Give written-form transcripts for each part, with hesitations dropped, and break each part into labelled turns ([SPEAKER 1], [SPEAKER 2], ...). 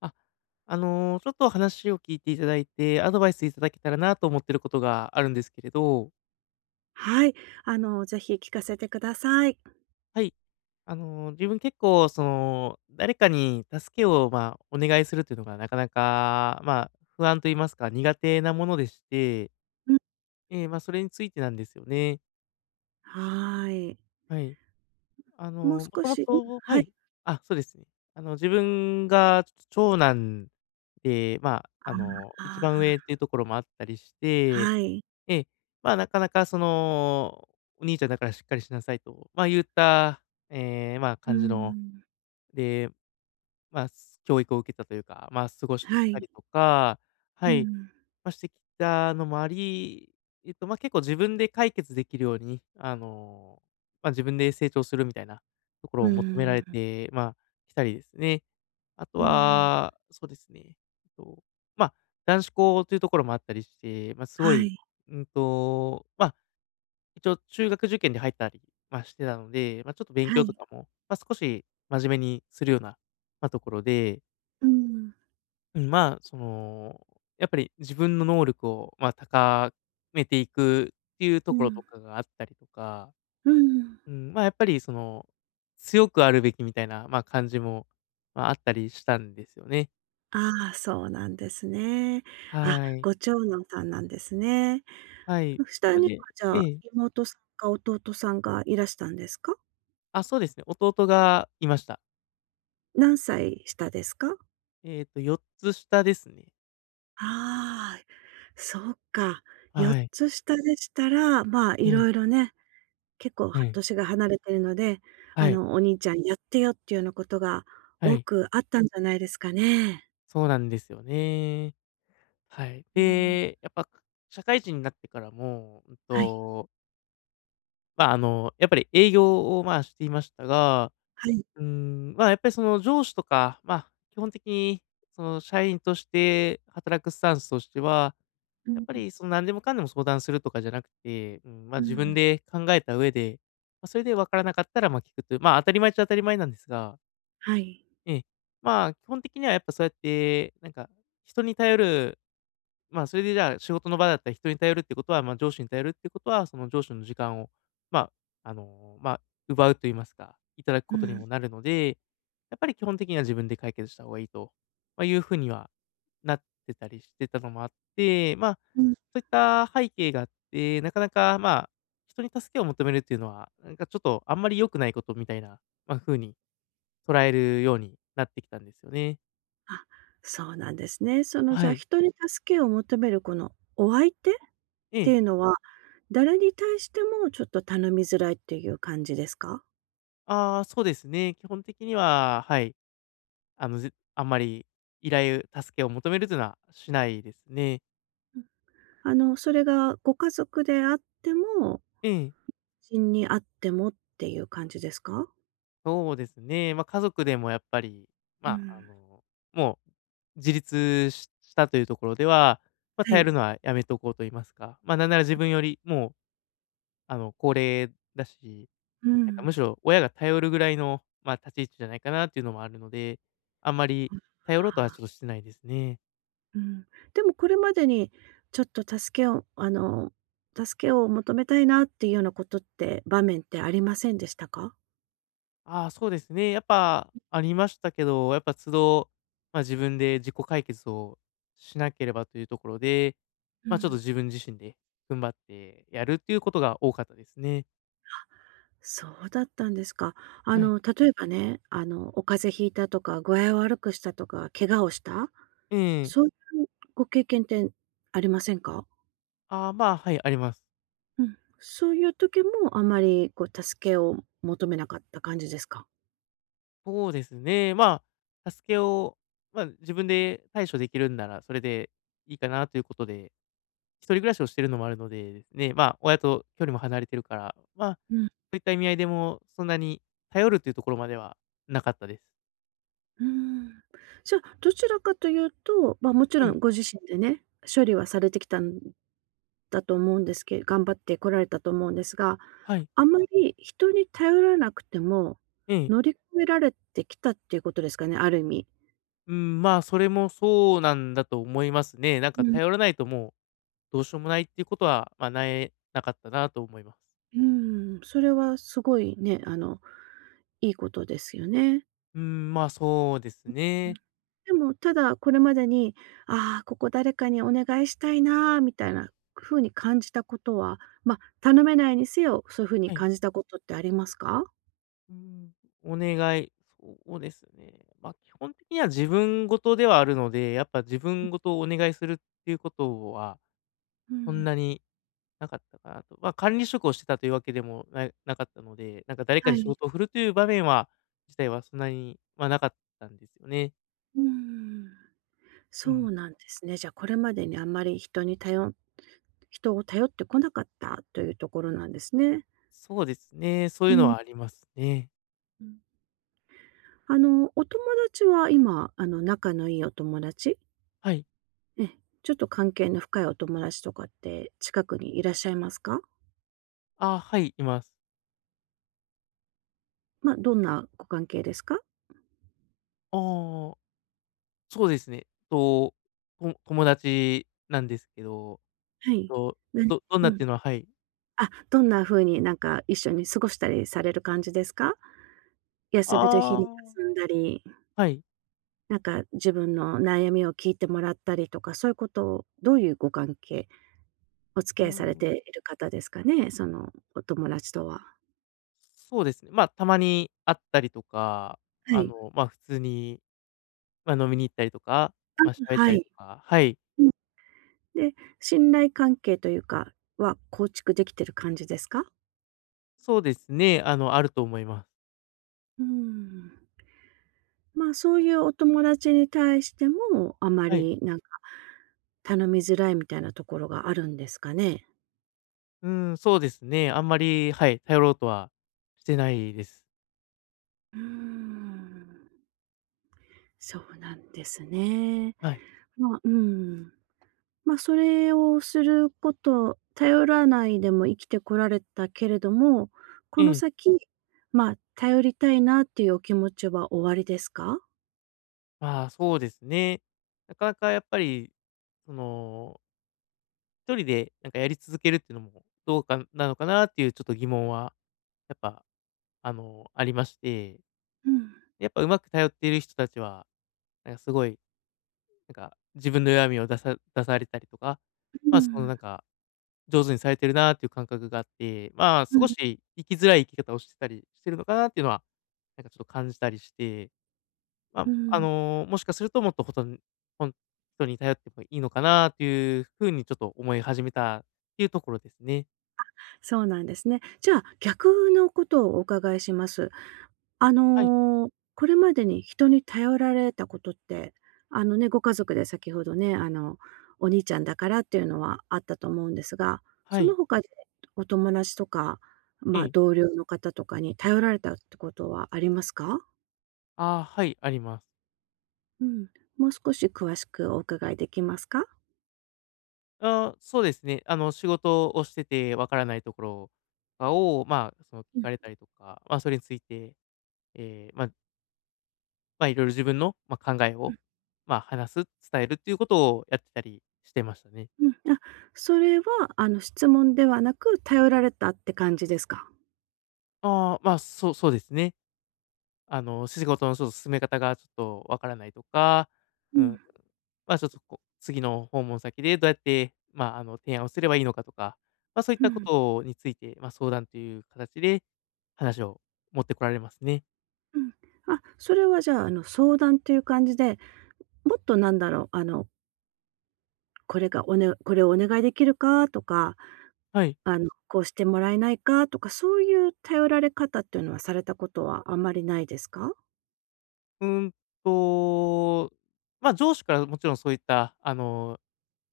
[SPEAKER 1] あ、あの、ちょっと話を聞いていただいて、アドバイスいただけたらなと思ってることがあるんですけれど、
[SPEAKER 2] はい、ぜひ聞かせてください。
[SPEAKER 1] はい。あの、自分結構、その、誰かに助けを、まあ、お願いするっていうのがなかなか、まあ、不安と言いますか、苦手なものでして、
[SPEAKER 2] うん、
[SPEAKER 1] ええ、まあ、それについてなんですよね。
[SPEAKER 2] はい。
[SPEAKER 1] はい。あ
[SPEAKER 2] もう
[SPEAKER 1] の、も
[SPEAKER 2] 少
[SPEAKER 1] とも
[SPEAKER 2] しうん、
[SPEAKER 1] とは
[SPEAKER 2] はい。
[SPEAKER 1] い。あ、そうですね。あの、自分がちょっと長男で、まあ、あの、一番
[SPEAKER 2] あ
[SPEAKER 1] 上っていうところもあったりし
[SPEAKER 2] あ、
[SPEAKER 1] て、
[SPEAKER 2] はい。
[SPEAKER 1] ええ、まあ、なかなかその、お兄ちゃんだからしっかりしなさいと、まあ、言った、ええ、まあ、
[SPEAKER 2] うー
[SPEAKER 1] 感じの、
[SPEAKER 2] ん、
[SPEAKER 1] で、まあ、教育を受けたというか、まあ、過ごしてき
[SPEAKER 2] は
[SPEAKER 1] た
[SPEAKER 2] い。
[SPEAKER 1] りとか、は
[SPEAKER 2] う
[SPEAKER 1] い、
[SPEAKER 2] ん、
[SPEAKER 1] まあ、してきたのもあり、まあ、結構自分で解決できるように、あの、まあ、自分で成長するみたいなところ
[SPEAKER 2] う
[SPEAKER 1] を求めら
[SPEAKER 2] ー
[SPEAKER 1] れ
[SPEAKER 2] ん、
[SPEAKER 1] て、まあ、きたりですね。あと
[SPEAKER 2] うん、
[SPEAKER 1] は、そうですね、と、まあ、男子校というところもあったりして、まあ、すご
[SPEAKER 2] は
[SPEAKER 1] い、
[SPEAKER 2] い、
[SPEAKER 1] まあ、一応中学受験で入ったり、まあ、してたので、まあ、ちょっと勉
[SPEAKER 2] は
[SPEAKER 1] 強と
[SPEAKER 2] い。
[SPEAKER 1] かも、まあ、少し真面目にするような、まあ、ところで、
[SPEAKER 2] うん、
[SPEAKER 1] うん、まあ、その、やっぱり自分の能力を、まあ、高めていくっていうと
[SPEAKER 2] う
[SPEAKER 1] ころと
[SPEAKER 2] ん、
[SPEAKER 1] かがあったりとか、
[SPEAKER 2] うん。
[SPEAKER 1] うん、まあ、やっぱりその、強くあるべきみたいな、まあ、感じも、まあ、あったりしたんですよね。
[SPEAKER 2] ああ、そうなんですね。あ、
[SPEAKER 1] はい。
[SPEAKER 2] ご長男さんなんですね。
[SPEAKER 1] はい。
[SPEAKER 2] う下
[SPEAKER 1] ま、
[SPEAKER 2] には、
[SPEAKER 1] で、
[SPEAKER 2] じゃ
[SPEAKER 1] え
[SPEAKER 2] あ、
[SPEAKER 1] え。
[SPEAKER 2] 妹さんか弟さんがいらしたんですか？
[SPEAKER 1] あ、そうですね、弟がいました。
[SPEAKER 2] 何歳下ですか？
[SPEAKER 1] えっと、4つ下ですね。
[SPEAKER 2] ああ。そうか。4
[SPEAKER 1] はい。
[SPEAKER 2] つ下でしたら、まあ、
[SPEAKER 1] え
[SPEAKER 2] い
[SPEAKER 1] え、
[SPEAKER 2] ろいろね、結構
[SPEAKER 1] え
[SPEAKER 2] は
[SPEAKER 1] え、
[SPEAKER 2] 年が離れてるので、
[SPEAKER 1] はい。
[SPEAKER 2] お兄ちゃんやってよっていうようなことが
[SPEAKER 1] は
[SPEAKER 2] 多
[SPEAKER 1] い、
[SPEAKER 2] くあったんじゃないですかね。
[SPEAKER 1] そうなんですよね。はい。
[SPEAKER 2] うん。
[SPEAKER 1] で、やっぱ、社会人になってからも、
[SPEAKER 2] はい、
[SPEAKER 1] まあ、あの、やっぱり営業を、まあ、していましたが、
[SPEAKER 2] はい。
[SPEAKER 1] うーん、まあ、やっぱりその上司とか、まあ、基本的に、その社員として働くスタンスとしては、
[SPEAKER 2] う
[SPEAKER 1] やっ
[SPEAKER 2] ん、
[SPEAKER 1] ぱりその何でもかんでも相談するとかじゃなくて、うん、まあ、
[SPEAKER 2] う
[SPEAKER 1] 自分
[SPEAKER 2] ん。
[SPEAKER 1] で考えた上で、まあ、それで分からなかったら、ま、聞くという、まあ、当たり前っちゃ当たり前なんですが、
[SPEAKER 2] はい。
[SPEAKER 1] ええ、まあ、基本的にはやっぱそうやって、なんか、人に頼る、まあ、それでじゃあ、仕事の場だったら人に頼るってことは、まあ、上司に頼るってことは、その上司の時間を、まあ、あの、まあ、奪うと言いますか、いただく
[SPEAKER 2] う
[SPEAKER 1] ことに
[SPEAKER 2] ん、
[SPEAKER 1] もなるので、やっぱり基本的には自分で解決した方がいいと、まあ、いうふうにはなってたりしてたのもあって、まあ、
[SPEAKER 2] うん。
[SPEAKER 1] そういった背景があって、なかなか、まあ、人に助けを求めるっていうのは、なんかちょっとあんまり良くないことみたいな、まあ、ふうに捉えるようになってきたんですよね。
[SPEAKER 2] あ、そうなんですね。じ
[SPEAKER 1] は
[SPEAKER 2] ゃあ、
[SPEAKER 1] い。
[SPEAKER 2] 人に助けを求めるこのお相手っ
[SPEAKER 1] え
[SPEAKER 2] て
[SPEAKER 1] え。
[SPEAKER 2] いうのは、誰に対してもちょっと頼みづらいっていう感じですか？
[SPEAKER 1] ああ、そうですね。基本的には、はい。あの、あんまり助けを求めるというのはしないですね。
[SPEAKER 2] それがご家族であっても
[SPEAKER 1] ええ、
[SPEAKER 2] ちにあってもっていう感じですか？
[SPEAKER 1] そうですね。まあ、家族でもやっぱり、
[SPEAKER 2] う
[SPEAKER 1] まあ、あ
[SPEAKER 2] ん。
[SPEAKER 1] の、もう自立したというところでは、まあ、
[SPEAKER 2] は
[SPEAKER 1] 頼る
[SPEAKER 2] い。
[SPEAKER 1] のはやめとこうと言いますか、まあ、なんなら自分よりもう、あの、高齢だし、
[SPEAKER 2] う
[SPEAKER 1] なんか
[SPEAKER 2] ん。
[SPEAKER 1] むしろ親が頼るぐらいの、まあ、立ち位置じゃないかなっていうのもあるので、あんまり頼ろうとはち
[SPEAKER 2] ああ。
[SPEAKER 1] ょっとしてないですね。
[SPEAKER 2] うん。でもこれまでに、ちょっと助けを求めたいなっていうようなことって、場面ってありませんでしたか？
[SPEAKER 1] ああ、そうですね。やっぱありましたけど、やっぱ都度、まあ、自分で自己解決をしなければというところで、
[SPEAKER 2] う
[SPEAKER 1] まあ、ちょっと
[SPEAKER 2] ん。
[SPEAKER 1] 自分自身で踏ん張ってやるっていうことが多かったですね。
[SPEAKER 2] そうだったんですか。
[SPEAKER 1] はい。
[SPEAKER 2] 例えばね、お風邪ひいたとか、具合を悪くしたとか、怪我をした、
[SPEAKER 1] ええ。
[SPEAKER 2] そういうご経験ってありませんか？
[SPEAKER 1] ああ、まあ、はい、あります。
[SPEAKER 2] うん。そういう時もあまりこう助けを求めなかった感じですか？
[SPEAKER 1] そうですね。まあ、助けを、まあ、自分で対処できるんなら、それでいいかなということで一人暮らしをしてるのもあるのでですね、まあ、親と距離も離れてるから、まあ、
[SPEAKER 2] うん
[SPEAKER 1] そういった意味合いでも、そんなに頼るというところまではなかったです。
[SPEAKER 2] うーん。じゃあ、どちらかというと、まあ、もち
[SPEAKER 1] は
[SPEAKER 2] ろ
[SPEAKER 1] い。
[SPEAKER 2] んご自身でね、処理はされてきたんだと思うんですけど頑張ってこられたと思うんですが、
[SPEAKER 1] はい。
[SPEAKER 2] あまり人に頼らなくても、
[SPEAKER 1] ええ。
[SPEAKER 2] 乗り越えられてきたっていうことですかね、ある意味。
[SPEAKER 1] うん、まあ、それもそうなんだと思いますね。なん
[SPEAKER 2] う
[SPEAKER 1] か
[SPEAKER 2] ん、
[SPEAKER 1] 頼らないともうどうしようもないっていうことは、まあ、ない、なかったなと思います。
[SPEAKER 2] うん、それはすごいね、いいことですよね。
[SPEAKER 1] うん、まあ、そうですね。
[SPEAKER 2] でも、ただこれまでに、ああ、ここ誰かにお願いしたいなみたいな風に感じたことは、ま、頼めないにせよ、そういう風に
[SPEAKER 1] はい。
[SPEAKER 2] 感じたことってありますか？
[SPEAKER 1] うん、お願い。そうですね。まあ、基本的には自分事ではあるので、やっぱ自分事をお願いするっていうことは、
[SPEAKER 2] う
[SPEAKER 1] そん
[SPEAKER 2] ん。
[SPEAKER 1] なになかったかなと。ま、あ管理職をしてたというわけでもなかったので、なんか誰か
[SPEAKER 2] は
[SPEAKER 1] に仕
[SPEAKER 2] い。
[SPEAKER 1] 事を振るという場面は自体はそんなに、ま、あなかったんですよね。
[SPEAKER 2] うーん。
[SPEAKER 1] う
[SPEAKER 2] そ
[SPEAKER 1] ん。
[SPEAKER 2] うなんですね。じゃ、これまでにあんまり人にたよ人を頼ってこなかったというところなんですね。
[SPEAKER 1] そうですね、そう
[SPEAKER 2] う
[SPEAKER 1] いうの
[SPEAKER 2] ん。
[SPEAKER 1] はありますね。
[SPEAKER 2] うん。お友達は今、仲のいいお友達、
[SPEAKER 1] はい。
[SPEAKER 2] ええ、ちょっと関係の深いお友達とかって近くにいらっしゃいますか？
[SPEAKER 1] あ、はい、います。
[SPEAKER 2] まあ、どんなご関係ですか？
[SPEAKER 1] ああ、そうですね。友達なんですけど、
[SPEAKER 2] はい。
[SPEAKER 1] と、
[SPEAKER 2] なに
[SPEAKER 1] どん
[SPEAKER 2] う
[SPEAKER 1] なっ
[SPEAKER 2] ん。
[SPEAKER 1] ていうのは、はい。
[SPEAKER 2] あ、どんな風になんか一緒に過ごしたりされる感じですか？休みの日
[SPEAKER 1] ああ、
[SPEAKER 2] に遊んだり、
[SPEAKER 1] はい。
[SPEAKER 2] なんか自分の悩みを聞いてもらったりとか、そういうことをどういうご関係、お付き
[SPEAKER 1] う
[SPEAKER 2] 合いされ
[SPEAKER 1] ん。
[SPEAKER 2] ている方ですかね？そのお友達とは。
[SPEAKER 1] そうですね、ま、あたまに会ったりとか、
[SPEAKER 2] は
[SPEAKER 1] あ
[SPEAKER 2] い。
[SPEAKER 1] の、ま、あ普通にまあ、飲みに行ったりとか、まあ、
[SPEAKER 2] あ、
[SPEAKER 1] 喋った
[SPEAKER 2] は
[SPEAKER 1] り
[SPEAKER 2] い。
[SPEAKER 1] とか、はい。
[SPEAKER 2] うん。で、信頼関係というかは構築できてる感じですか？
[SPEAKER 1] そうですね、あの、あると思います。
[SPEAKER 2] うーん。ま、そういうお友達に対しても、あま
[SPEAKER 1] はい。
[SPEAKER 2] りなんか、頼みづらいみたいなところがあるんですかね？
[SPEAKER 1] うん、そうですね。あんまり、はい、頼ろうとはしてないです。
[SPEAKER 2] うーん、そうなんですね。
[SPEAKER 1] はい。
[SPEAKER 2] まあ、うん。まあ、それをすること頼らないでも生きてこられたけれども、
[SPEAKER 1] え
[SPEAKER 2] この
[SPEAKER 1] え。
[SPEAKER 2] 先、まあ、頼りたいなっていうお気持ちはおありですか？
[SPEAKER 1] まあ、そうですね。なかなかやっぱり、その、一人でなんかやり続けるっていうのもどうかなのかなっていうちょっと疑問は、やっぱ、あの、ありまして、
[SPEAKER 2] うん、
[SPEAKER 1] やっぱうまく頼っている人たちは、なんかすごい、なんか自分の弱みを出されたりとか、
[SPEAKER 2] う
[SPEAKER 1] まあ、そのな
[SPEAKER 2] ん、
[SPEAKER 1] んか上手にされてるなっていう感覚があって、まあ、
[SPEAKER 2] う
[SPEAKER 1] 少
[SPEAKER 2] ん、
[SPEAKER 1] し生きづらい生き方をしてたりしてるのかなっていうのは、なんかちょっと感じたりして、まあ、
[SPEAKER 2] う
[SPEAKER 1] あ
[SPEAKER 2] ん。
[SPEAKER 1] の、もしかするともっとほとんとに頼ってもいいのかなっていうふうにちょっと思い始めたっていうところですね。
[SPEAKER 2] そうなんですね。じゃあ、逆のことをお伺いします。あ
[SPEAKER 1] はい、
[SPEAKER 2] の、これまでに人に頼られたことって、あのね、ご家族で先ほどね、お兄ちゃんだからっていうのはあったと思うんですが、
[SPEAKER 1] は
[SPEAKER 2] その
[SPEAKER 1] い、
[SPEAKER 2] 他でお友達とか、
[SPEAKER 1] え
[SPEAKER 2] ま、
[SPEAKER 1] え。
[SPEAKER 2] 同僚の方とかに頼られたってことはありますか？
[SPEAKER 1] ああ、はい、あります。
[SPEAKER 2] うん、もう少し詳しくお伺いできますか？
[SPEAKER 1] あー、そうですね。あの、仕事をしててわからないところとかを、まあ、その聞
[SPEAKER 2] う
[SPEAKER 1] かれたりとか、まあ、それについて、ええ、まあ、いろいろ自分の、まあ、考えを、まあ、話す、伝えるっていうことをやってたりしてましたね。
[SPEAKER 2] ん、うん、あ、それは、質問ではなく、頼られたって感じですか？
[SPEAKER 1] ああ、まあ、そうですね。あの、仕事のちょっと進め方がちょっとわからないとか、
[SPEAKER 2] う
[SPEAKER 1] うん、
[SPEAKER 2] ん、
[SPEAKER 1] まあ、ちょっとこう、次の訪問先でどうやって、まあ、あの、提案をすればいいのかとか、まあ、そういっ
[SPEAKER 2] う
[SPEAKER 1] たこ
[SPEAKER 2] ん。
[SPEAKER 1] とについて、まあ、相談という形で話を持ってこられますね。
[SPEAKER 2] うん。あ、それはじゃあ、相談という感じで、もっとなんだろう、これをお願いできるかとか、
[SPEAKER 1] はい。
[SPEAKER 2] こうしてもらえないかとか、そういう頼られ方っていうのはされたことはあんまりないですか？
[SPEAKER 1] うーんと、まあ、上司からもちろんそういった、あの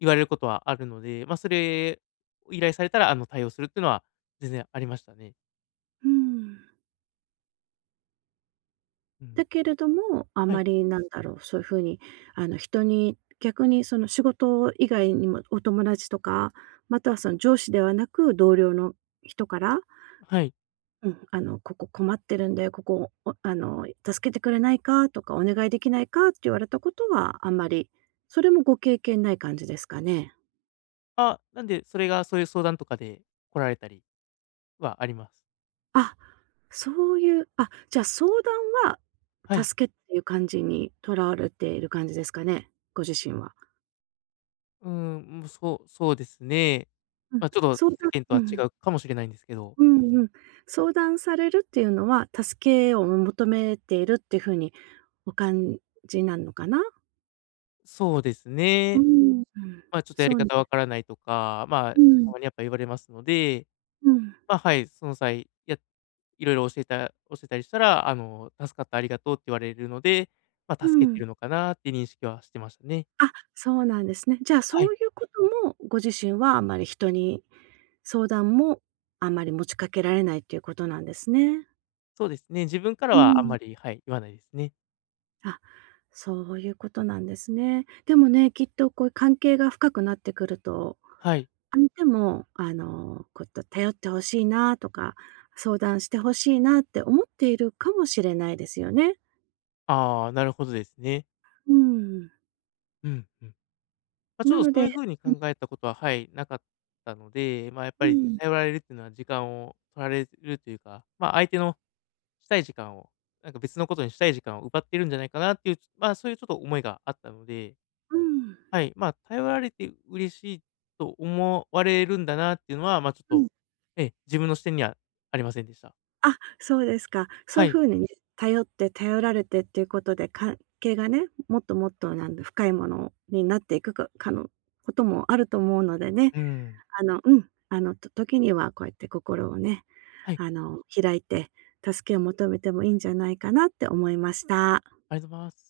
[SPEAKER 1] 言われることはあるので、ま、あそれを依頼されたら、あの、対応するっていうのは全然ありましたね。
[SPEAKER 2] うん。
[SPEAKER 1] うん。
[SPEAKER 2] だけれども、あ
[SPEAKER 1] は
[SPEAKER 2] ま
[SPEAKER 1] い、
[SPEAKER 2] りなんだろう、そういう風に、人に逆にその仕事以外にもお友達とか、またはその上司ではなく同僚の人から
[SPEAKER 1] はい。
[SPEAKER 2] うん、ここ困ってるんで、ここ、おあの、助けてくれないかとか、お願いできないかって言われたことはあんまり、それもご経験ない感じですかね？
[SPEAKER 1] あ、なんで、それがそういう相談とかで来られたりはあります。
[SPEAKER 2] あ、そういう、あ、じゃあ相談は、
[SPEAKER 1] はい。
[SPEAKER 2] 助けっていう感じにとらわれている感じですかね？ご自身は。
[SPEAKER 1] うーん、も、そうですね。
[SPEAKER 2] うん、
[SPEAKER 1] ま、あちょっと
[SPEAKER 2] 相談
[SPEAKER 1] 世間と
[SPEAKER 2] うん
[SPEAKER 1] は違
[SPEAKER 2] うん。
[SPEAKER 1] うかもしれないんですけど、
[SPEAKER 2] うん相談されるっていうのは、助けを求めているっていうふうにお感じなのかな？
[SPEAKER 1] そうです
[SPEAKER 2] う
[SPEAKER 1] ね。
[SPEAKER 2] ん、うん。
[SPEAKER 1] ま、あちょっとや
[SPEAKER 2] そ
[SPEAKER 1] り
[SPEAKER 2] うね。
[SPEAKER 1] 方わからないとか、まあ、
[SPEAKER 2] う
[SPEAKER 1] た
[SPEAKER 2] ん、
[SPEAKER 1] まにやっぱ言われますので、
[SPEAKER 2] うん、
[SPEAKER 1] ま、あはい、その際やっ、いろいろ教えたりしたら、あの、「助かった、ありがとう」って言われるので、ま
[SPEAKER 2] う
[SPEAKER 1] あ、助けて
[SPEAKER 2] ん。
[SPEAKER 1] るのかなって認識はしてましたね。
[SPEAKER 2] あ、そうなんですね。じゃあ、
[SPEAKER 1] は
[SPEAKER 2] そ
[SPEAKER 1] い。
[SPEAKER 2] ういうこともご自身はあんまり人に相談もあんまり持ちかけられないっていうことなんですね。
[SPEAKER 1] そうですね、自分から
[SPEAKER 2] う
[SPEAKER 1] はあん
[SPEAKER 2] ん。
[SPEAKER 1] まり、はい、言わないですね。
[SPEAKER 2] あ、そういうことなんですね。でもね、きっとこういう関係が深くなってくると、
[SPEAKER 1] はい。
[SPEAKER 2] 相手もこういった頼ってほしいなとか、相談してほしいなって思っているかもしれないですよね。
[SPEAKER 1] ああ、なるほどですね。
[SPEAKER 2] うん。
[SPEAKER 1] うん、うん。まあ、ち
[SPEAKER 2] な
[SPEAKER 1] ょっと
[SPEAKER 2] の
[SPEAKER 1] そ
[SPEAKER 2] で
[SPEAKER 1] ういうふうに
[SPEAKER 2] う
[SPEAKER 1] 考えたことは、はい、なかったので、まあ、やっぱり
[SPEAKER 2] ん。
[SPEAKER 1] 頼られるっていうのは時間を取られるというか、まあ、相手のしたい時間を、なんか別のことにしたい時間を奪ってるんじゃないかなっていう、まあ、そういうちょっと思いがあったので、
[SPEAKER 2] うん。うん。
[SPEAKER 1] はい、まあ、頼られて嬉しいと思われるんだなっていうのは、まあ、ちょっと、ええ、自分の視点にはありませんでした。
[SPEAKER 2] あ、そうですか。そう
[SPEAKER 1] は
[SPEAKER 2] いう
[SPEAKER 1] い。
[SPEAKER 2] 風にね、頼って頼られてっていうことで、関係がね、もっともっとなんだ深いものになっていくかのこともあると思うのでね、
[SPEAKER 1] うん。
[SPEAKER 2] うん、時にはこうやって心をね、
[SPEAKER 1] はい、
[SPEAKER 2] 開いて、助けを求めてもいいんじゃないかなって思いました。
[SPEAKER 1] ありがとうございます。